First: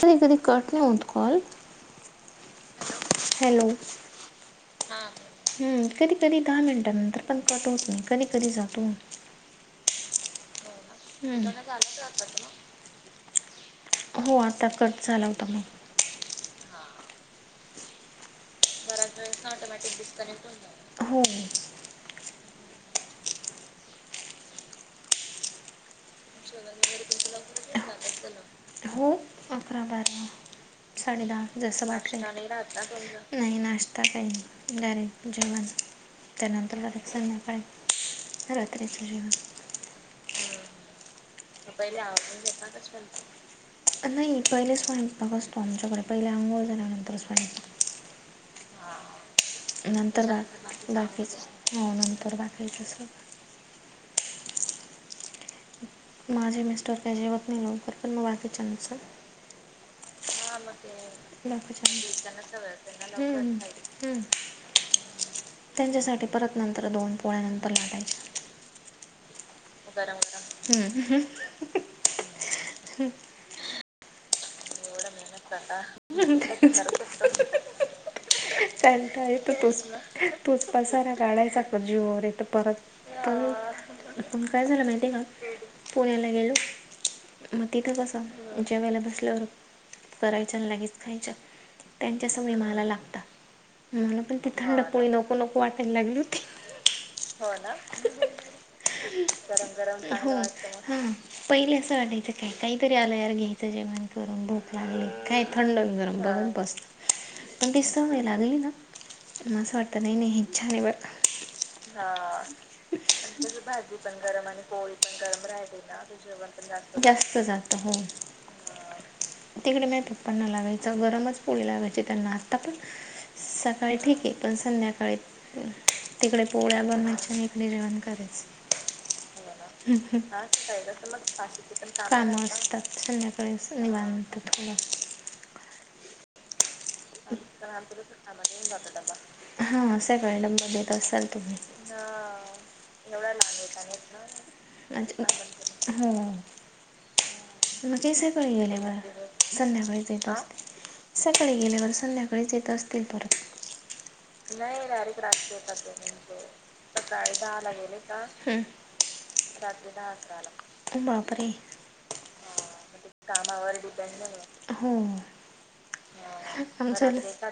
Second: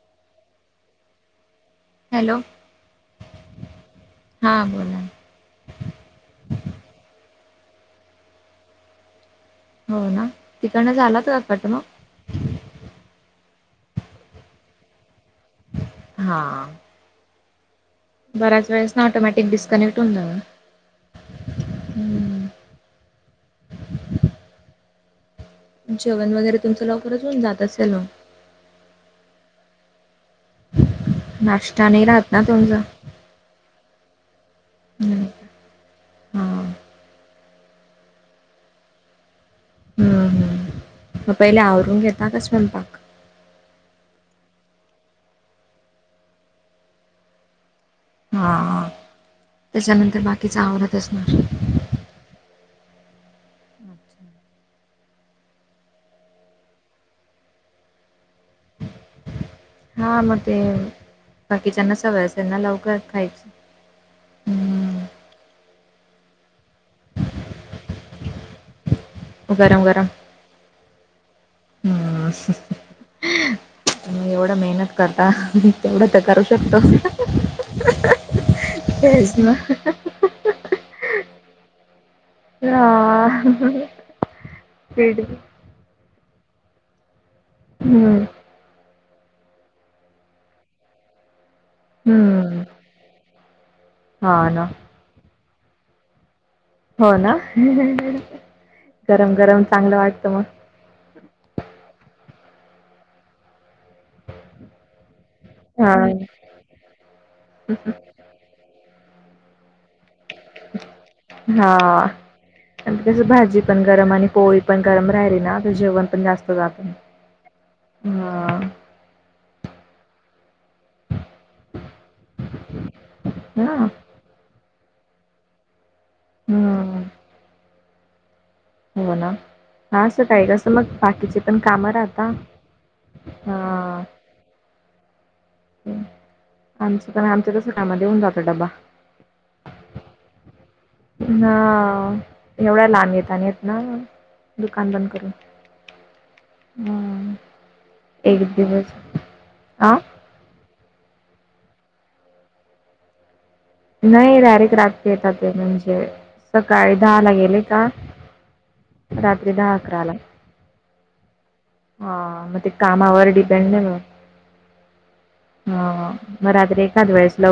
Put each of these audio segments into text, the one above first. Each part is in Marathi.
कधी कधी कट नाही होत कॉल. हॅलो, हॅलो हां. हम्म, कधी कधी दहा मिनिटांनंतर पण कट होत नाही, कधी कधी जातो. हो ना, तिकडनंच आला होता का कट मग? [unintelligible] हो, आता कट झाला होता. मग हां. बऱ्याच वेळेस ना ऑटोमॅटिक डिस्कनेक्ट होऊन जातो. हो जेवण वगैरे तुमचं, लवकरच होऊन जात असेल मगं. हो अकरा, बारा. साडे दहा जस नाश्ता नाही वाटल [unintelligible] राहत ना तुमचा? नाही नाश्ता काय नाही. नाही डायरेक्ट का? जेवण हां. त्यानंतर, लगेच संध्याकाळी रात्रीचं जेवण. हम. हम. मग पहिले आवरून घेता का स्वयंपाक. नाही पहिलेच स्वयंपाक असतो आमच्याकडे, पहिले अंघोळ झाल्यानंतरच स्वयंपाक. हां. हा त्याच्यानंतर नंतर बाकीचं आवरत असणार. बाकीच हो नंतर बाकीच अस अच्छा माझे मिस्टर काय जेवत नाहीत लवकर पण मग बाकीच्यांच हां मग ते हा बाकीच्यांना सवय असेल ना लवकर मग खायची. लवकर [unintelligible] त्यांच्यासाठी परत नंतर दोन पोळ्यानंतर लाटायच्या गरम गरम हम्म. हं मग एवढं मेहनत करता मी तेवढं तर करू शकतो तेच ना तोच पसारा काढायचा जीवावर येतं परत हां. आपण काय झालं माहिती स्पीड का? पुण्याला गेलो मग तिथं कस हं, जेवायला बसल्यावर करायच लगेच खायच्या त्यांच्या सवयी हं. मला लागत मला पण हां ना. तिथं प नको, नको वाटायलाच लागल होती हो ना गरम-गरम गरम, चांगलं गरम वाटतं मग. ताटावरती मग पहिले असं वाटायचं काय काहीतरी आलं यार घ्यायचं जे म्हण कर लागले काही थंड हां. गरम बघून बसत पण ती सवय लागली नां वाटत नाही, नाही हेच छान हां. आणि कस भाजी पण गरम आणि पोळी पण गरम राहिली ना जेवण पण जास्त जातं जास्त जातं हो हा तिकडे माझे पप्पांना लागायचं गरमच पोळी लागायची त्यांना आत्ता पण हां. सकाळी ठीक आहे पण संध्याकाळी तिकडे पोळ्या हं. बनवायच्या आणि इकडे जेवण करायचं हो ना हां, सकाळी कसं सकाळीच कस मग बाकीचे पण कामं राहता. काम असतात संध्याकाळी हां. निवांत ह आमचं पण आमच्या तर कामा मध्ये होऊन जातो डब्बा हा सगळ्यांना ब ह एवढ्या लहान येेतनाेत ना दुकान बंद म्हणजे करून हम मग ते सकाळी गेले का संध्याकाळी येतात आ सकाळी गेल्यावर संध्याकाळीच येत असतील परत नाही डायरेक्ट रात्री येतात ते सकाळी दहाला गेले का रात्री दहा, अकराला बापरे हा मग ते कामावर डिपेंड आहे ना ह एकाच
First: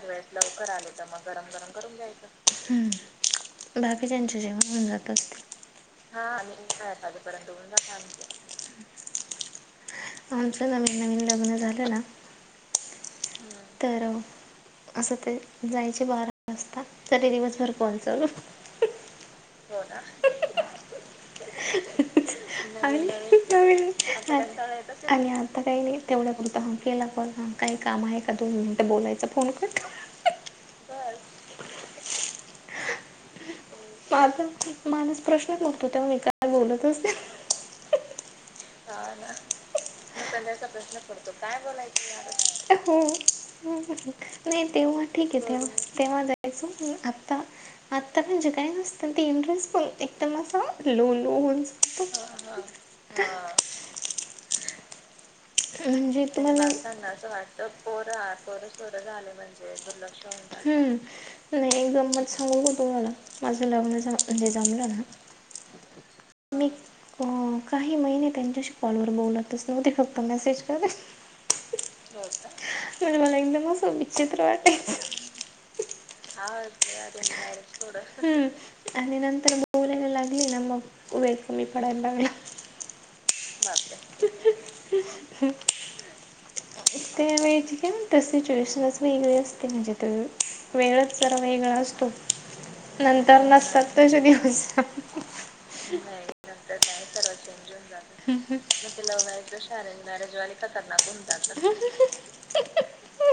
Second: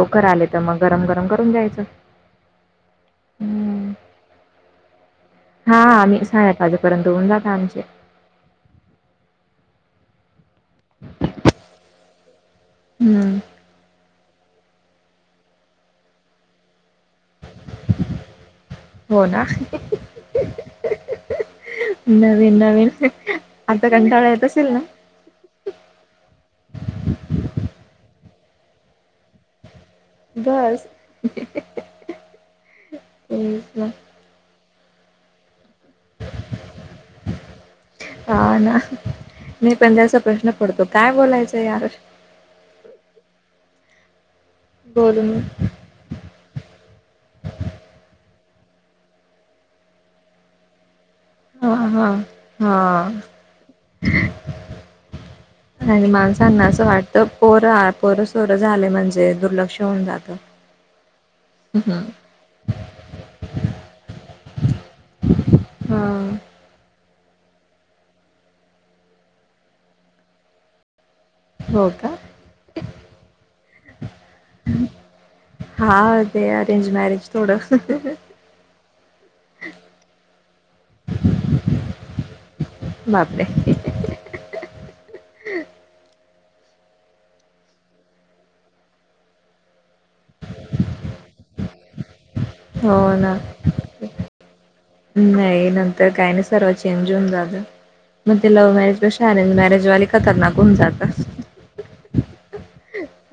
वेळेस लवकर आले तर मग गरम, गरम करून द्यायचं हम्म बाकी ज्यांचे जेवण होऊन जात असतील हा आम्ही साडेआठ वाजेपर्यंत होऊन जाता आमचे आमचं नवीन नवीन लग्न झालं ना हं. तर असं ते जायचे बारा वाजता तरी दिवसभर फोन चालू हो ना नवीन, नवीन आणि आता कंटाळा येत असेल ना आणि आता काही, नाही तेवढा पुरत केला फोन ह काही काम आहे का दोन मिनिटं बोलायचं फोन कट बस माझ माणस प्रश्नच उठतो तेव्हा मी काय बोलत असते हा ना मी पण त्याचा प्रश्न पडतो काय बोलायचं यार हो नाही तेव्हा बोलून ठीक आहे तेव्हा, तेव्हा आता आत्ता म्हणजे काय नसतं ती इंटरेस्ट बणते. तर म अस लो लो होऊन हां, हां, हां. [unintelligible] [inaudible] आणि म्हणजे माणसांना तुम्हाला असं वाटतं पोरं पोरं सोरं झाले म्हणजे दुर्लक्ष होऊन जात. ह हे एकदम म समवर दो नाला माझंला म उदे जामलं आ हा हा मी काही महिने त्यांच्याशी कॉलवर बोलतच नव्ह ते फक्त मेसेज करे हो का म्ह मला एकदम असं विचित्र वाटायच. हा ते अरेंज मॅरेज थोडं आणि नंतर यला लागली ना मग वेर कमी पडायला ब बापरे [inaudible] [inaudible] ते व का सिच्युएशनच वेगळी असते म्हणजे ते वेगळच जरा वेगळा असतो. हो ना. नंतर नसतात तझ दिवस नाही न तर काही नाही सरव चेंज होऊन जात. मग ते लव्ह मॅरेज कशी अरेंज मॅरेजवाली खतरनाक होऊन जातात.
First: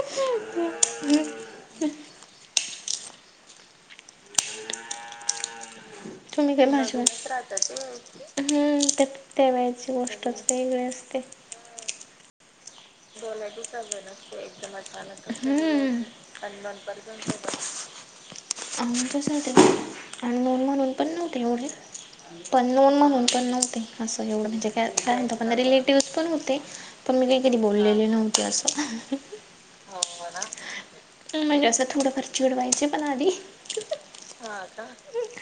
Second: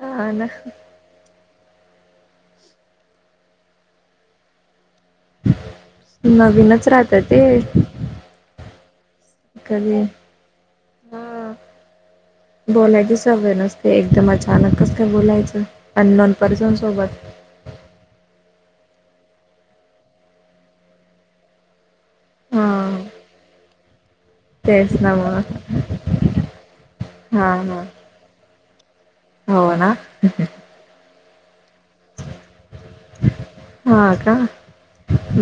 हा ना तुम्ही काय नवीनच माझ्या राहतं ते राहाता हम्म ते ते व्हायची कधी गोष्टच वेगळी असते. बोलायचे सवय नसते एकदम अचानक कस काय बोलायचं हं. अननॉन पर्सन सोबत [inaudible] अ त आणि नन म्हणून पण नव्हते एवढे हा पण नोन म्हणून पण नव्हते. असं एवढं तेच ना म्हणजे पण मग रिलेटिव्ह पण होते पण मी हा हा नव्हती असं हो ना. ह म्हणजे असंथडं फार चुडवायचे पणाली हां का?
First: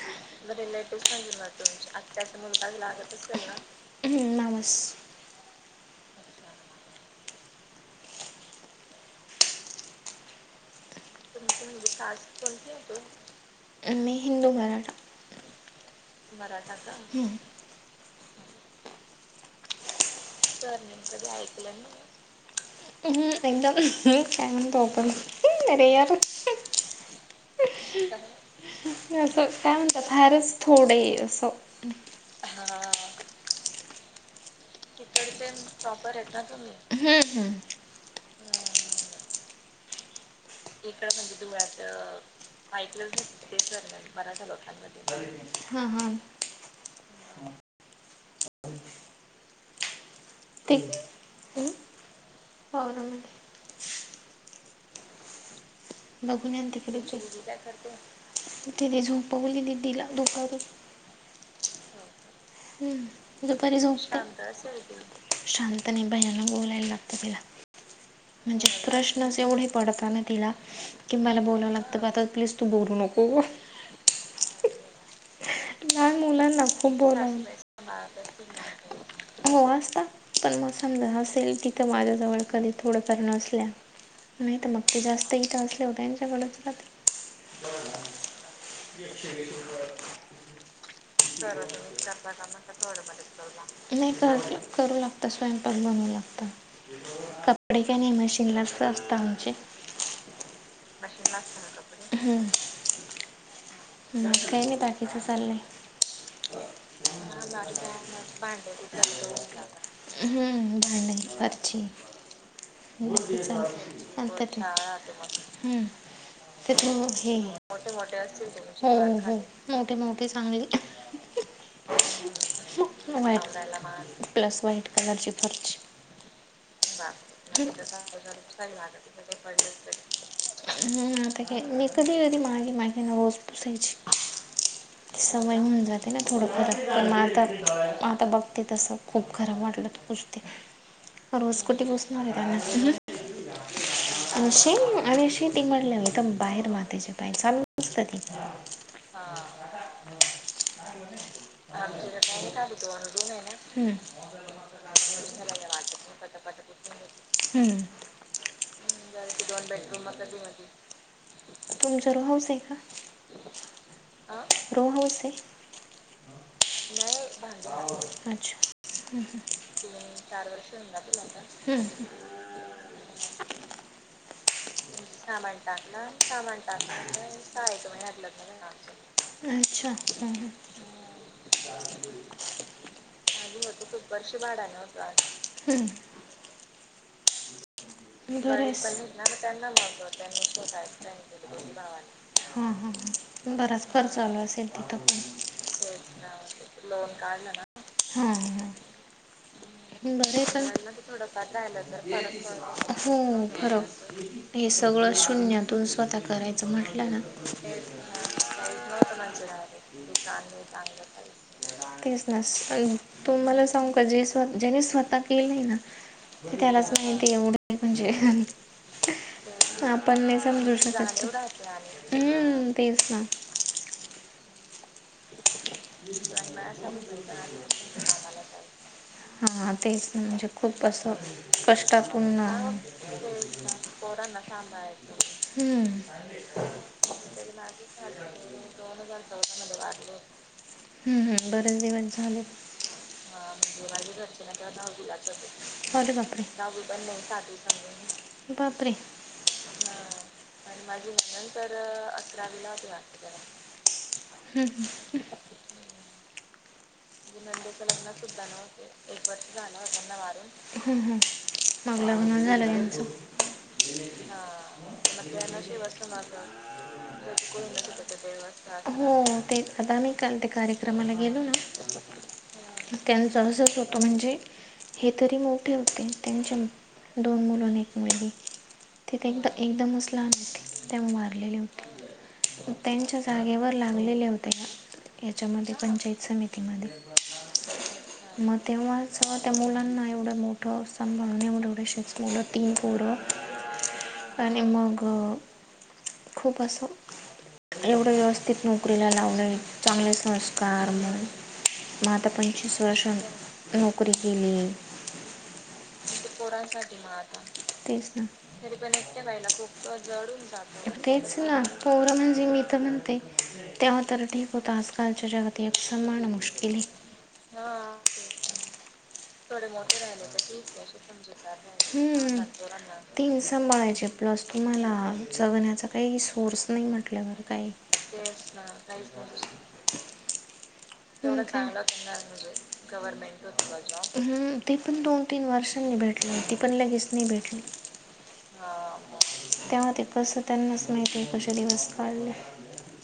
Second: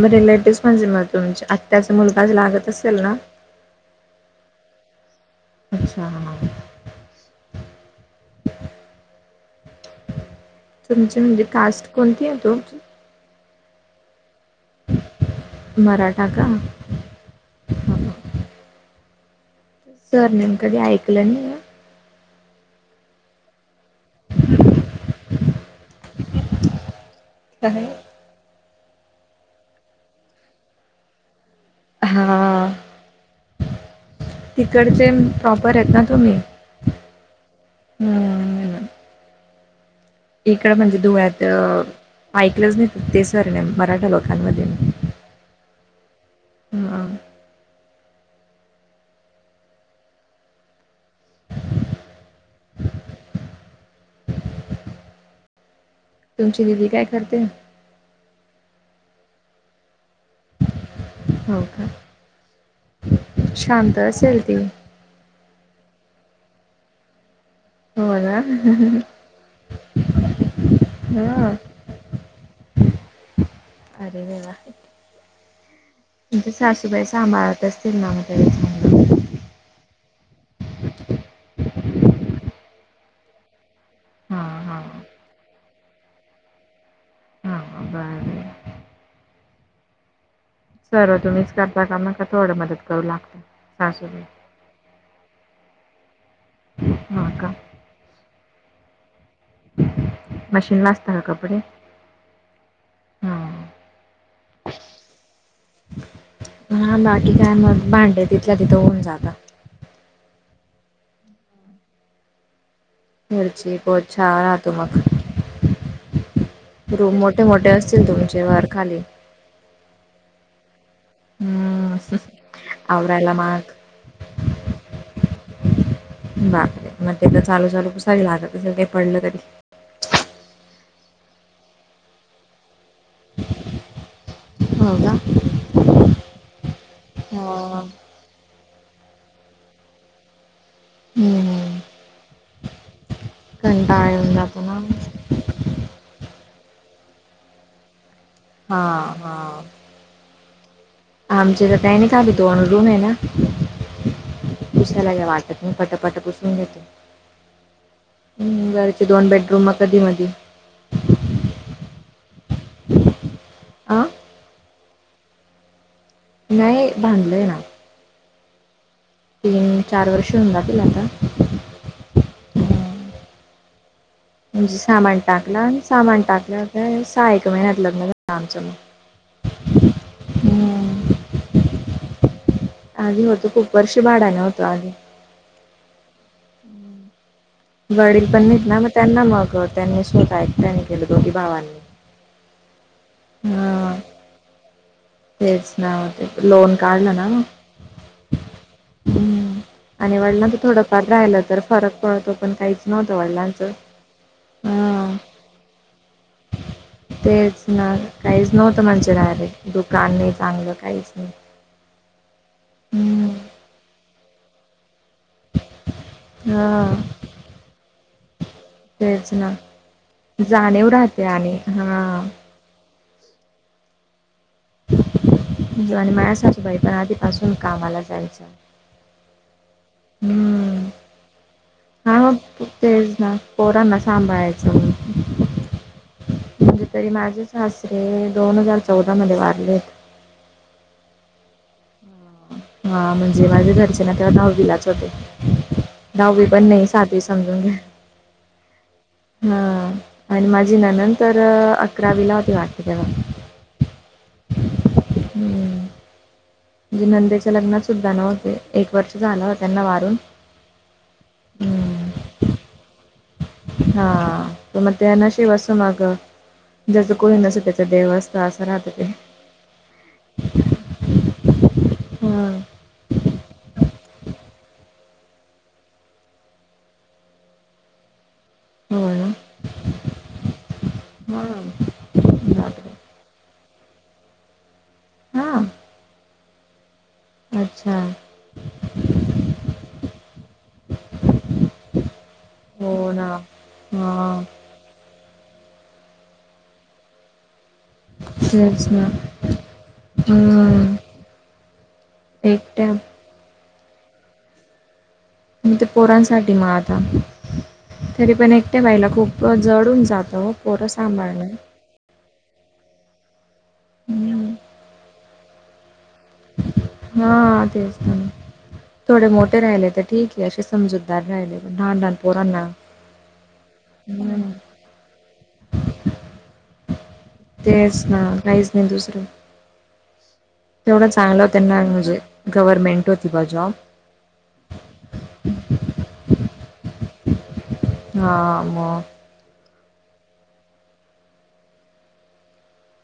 मग रिलेटिव्हज म्हणजे मग तुमच्या आत्याचा मुलगाच आजच लागत मुलग असेल ना? लागतच् नमस् अच्छा ह [inaudible] तुमची म्हणजे कास्ट कोणती आहे तु-' हिंदू मराठा. मराठा का हम्म [inaudible] सर नेमकडे ऐकलं नाही. आहे. हम् एंद तोकर यार [inaudible] का असं काय म्हणतात फहेारच थोडं असं हां तिकडचे प्रॉपर आहेत ना तुम्ही. हम्म इकडं इकड म्हणजे धुळ्यात तुम्ही अ, आता ऐकलंच ऐकलं नाही ते सरनेम सर मराठा मरा लोकांमध्ये झालोठांमध्ये हा हा ह ह ते पा [unintelligible] बघून या तुमची दीदी काय करते? तिकडे झोपवली तिला दुपारी हो का. हम बरी जाऊन शांत असेल ती. शांत नाही भयाना बोलायला लागत तिला. हो ना? म्हणजे प्रश्न जेवढे पडता ना तिला कि मला हां. बोलावं लागतं ब आता प्लीज तू बोलू नको. अरे देवा लहान तुमचा मुलांना खूप सासूबाई बोलावं सांभाळत असतील ना [unintelligible] हो असता पण म समजा असेल तिथं माझ्याजवळ कधी थोड तर नसल्या हा नाही तर मग ते हा जास्त इथं असल्यावं त्यांच्याकडच रहाते. [unintelligible] [inaudible] सर्व [unintelligible] तुम्हीच करता का मग का थोडं मदत करू लागता? नाही सासूबाई कर करु लाग आता स्वयंपाक बनवंला आता हा का कपडे काय नाही मशीनलाच असते आमचे मशीन ला असता का कपडे हम्म हा म काही नाही बाकीचं चाललंय. हा बाकी काय मग भांडे तिथल्या तिथं होऊन जातात. हम्म भांडे परछी फरशी पोछा राहतो मग [unintelligible] हम्म ते ठो रूम हे मोठे मोठे तुमचे असतील वर खाली. तुमचे हो मोठे मोठे चांगले हम्म आवरायला व्हाईट माग [unintelligible] प्लस व्हाईट कलरची खुर्ची बापरे मग ते एकदा चालू झालं कुसळ लागत असेल ते पडलं तरी हम्म आता काय मी कधी कधी मागे मागे ना रोज पुसयची. हो का? ती सवय होऊन जाते ना थोड थोड म आता हा आता बघ ते तसं खूप खराब वाटलं त पुसते रोज हम्म कुठे पुसणारे [unintelligible] कंटाळा येऊन जातो आळशी ना. आळशी ती म्हनल्याव एकदम बाहेर मातीेची पाय चालूच रहाते. हा हा आमच्या इथ काय नी चालू तो रूमये ना हम्म, पुसायला काही वाटत नाही पटापटा पुस [unintelligible] हम्म वरचे दोन बेडरूम मग कधी मधी तुमच रो हाऊसे का? अ आ रो हाऊसे [unintelligible] नाही बांधलंय अच्छा ना. हम्म हम्म तीन चार वर्ष [unintelligible] हम्म हम्म म्हणजे सामान टाकलं आण सामान टाकल्यावं सहा एक महिन्यात लग्न झाल आमंच मग अच्छा हम्म हम्म आधी होतो खूप वर्ष भाड्याने होतो आधी हम्म वडील पण नाहीत ना बरेच मग त्यांना मग त्यांनी स्वतः एकट्यानी त्यांनी केलं दोघी भावाांनी हा हा हा बराच खर्च चालू असेल. पण तेच ना ते लोन काढलं ना हां हां हम्म आणि बरे वडिलांच पण थोडंफार राहिलं तर फरक पडतो पण काहीच नव्हतं वडिलांचं. ते सगळं हं. शून्य तू स्वतः करायच म्हटलं ना तेच ना [unintelligible] कान नाही चांगलं काहीच नाही. तेच ना हं. तुम्हाला सांगू का जे ज्यांनी स्वतः केलंय नाही ना त्यालाच हां माहिती येवढ म्हणजे तेच ना आपण नाही समजू जाणीव राहते शकत आणि [unintelligible] हां. हम्म तेच ना तुझा आणि माझ्या सासूबाई पण आधीपासून कामाला जायचा. हा तेच म्हणजे, खूप असं... कष्टातून हा तेच ना, पोरांना सांभाळायचं म्ह.... हम्म, म्हणजे तरी माझे सासरे दोन हजार चौदा मध्ये वारलेत. हम्म हम बरेच दिवस झालेत. हां म्हणजे माझे घरचे हावाज तेव्हा करते ना दहावीलाच होते. तेव्हालाच बाप दहावी नाू पण सातवी नाही साधू समजून घ्या सांग. बापरे.. हा... आणि माझी ननंद तर अकरावीला होती वाटते, तेव्हा.. हम्म हम्.. हम्म. म्हणजे नंदेच्या लग्नात सुद्धा नव्हते, एक वर्ष झालं हो त्यांना वारून हम् हम मागला हम्म म्हनुन झाल यांचं. हा तर मग त्या ते काय असं नशीब मग असत माणसाच, ज्याचं कोणी नसतं त्याचं देव असतं असं कधीकडून राहतं ते हो तेच, आता आम्ही काल त्या कार्यक्रमाला गेलो ना... हम् त्यांचं असंच होतं म्हणजे? हे तरी मोठे होते, त्यांच्या दोन मुल एक मुलगी.. ति तर हा एकदमच लहान होती, तेव्हा हो ना हा वारलेले होते. बापरे ''त्यांच्या जागेवर लागलेले होते हा याच्यामध्ये, पंचायत समितीमध्ये... [inaudible] अच्छा.. मग तेव्हाच त्या मुलांना एवढं मोठं सांभाळण्यावर एवढे शेच मुलं.... तीन हो पोरं ना हा आणि मग.... खूप... असं... एवढं व्यवस्थित तेच ना नोकरीला लावले, चांगले संस्कार हम्म म्हण... मग, आता पंचवीस एकट्या वर्ष नोकरी केली. ते पोरांसाठी मग आता, तेच ना तरी पण एकट्या बाईला खूप जड होऊन जातं. पोरं सांभाळन... पोर म्हणजे मी तर म्हणते तेव्हा तर ठीक हम्म. होतं आजकालच्या जगात एक समान मुश्किल केली. हा तेच न थोडे मोठे राहिले तर ठीक आहे असे समजूतदार राहिले पण लहान लहान हम्म. पोरांना. तीन सांभाळायचे प्लस हम्म. तुम्हाला, जगण्याचा काही सोर्स नाही म्हटल्यावर... काही तेच ना... काहीच नाही दुसरं... तेवढं तेवढ चांगलं त्यांना म्हणजे केल, होती बा गव्हर्नमेंट जॉब. होता जॉब. ती पण दोन तीन वर्षांनी भेटली, ती पण लगेच नाही भेटली. हा.. मग... तेव्हा त कसं त्यांनाच माहिती आहे कसेे दिवस काढले...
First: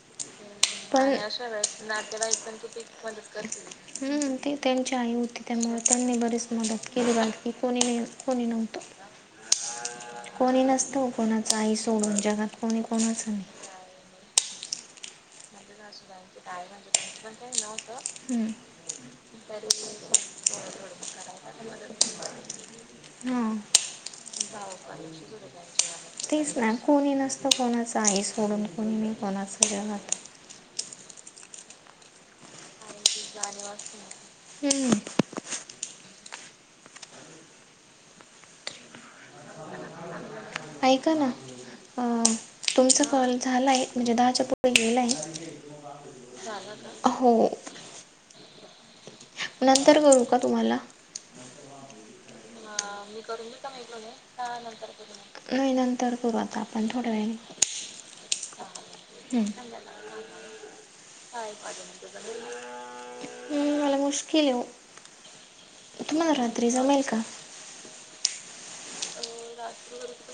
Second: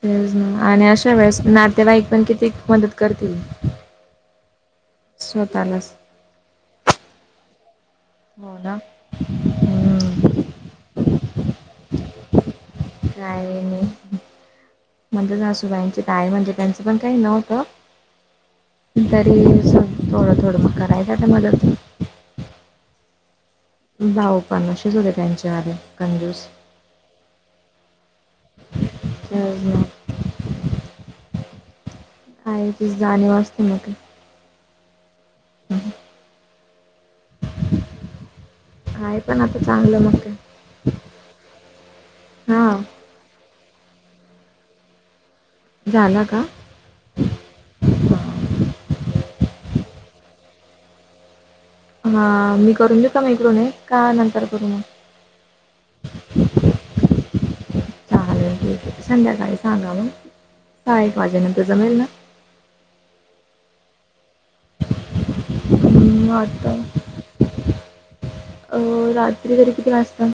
तेच ना आणि अशा वेळेस नातेवाईक पण किती मदत. करतील ह् ते त्यांची आई होती त्यामुळे स्वतःलाच. त्यांनी बरीच मदत. केली बाकी कोणी नाही. कोणी हो ना. नव्हतं हम्म, कोणी नसतं कोणाच आई सोडून जगात कोणी कोणाच नाही्. म्हणजेसूबाईची काय म्हणजे त्यांचं पण काही नव्हतं. हम्म, तरी स थोडं थोडं मग करायचं मदत्. हम. भाऊ पण असेच होते त्यांच्यावाले कंजूस तेच ना कोणी नसतं कोणाचं आहे सोडून कोणी नाही खरंच कोणाचं ना जगात आहे ती जण. हम्म. हम् [inaudible] काय पण आता चांगलं मग काय. ऐका ना अ हा तुमचा कॉल. झालाय म्हणजे दहाच्या पुढे गेलाय. झाला का झाला का हो. नंतर करू का तुम्हाला? हां. हा मी करून घेऊ का म्हटलं मि का करू मग नंतर करु? नाही नंतर करू आता आपण थोड्या वेळानी. चालेल संध्याकाळी सांगा मग सहा एक वाजे नंतर जमेल ना? मला मुश्किल आहे. म तुम्हाला रात्री आता जमेल का अ रात त्री तरी किती वाजता?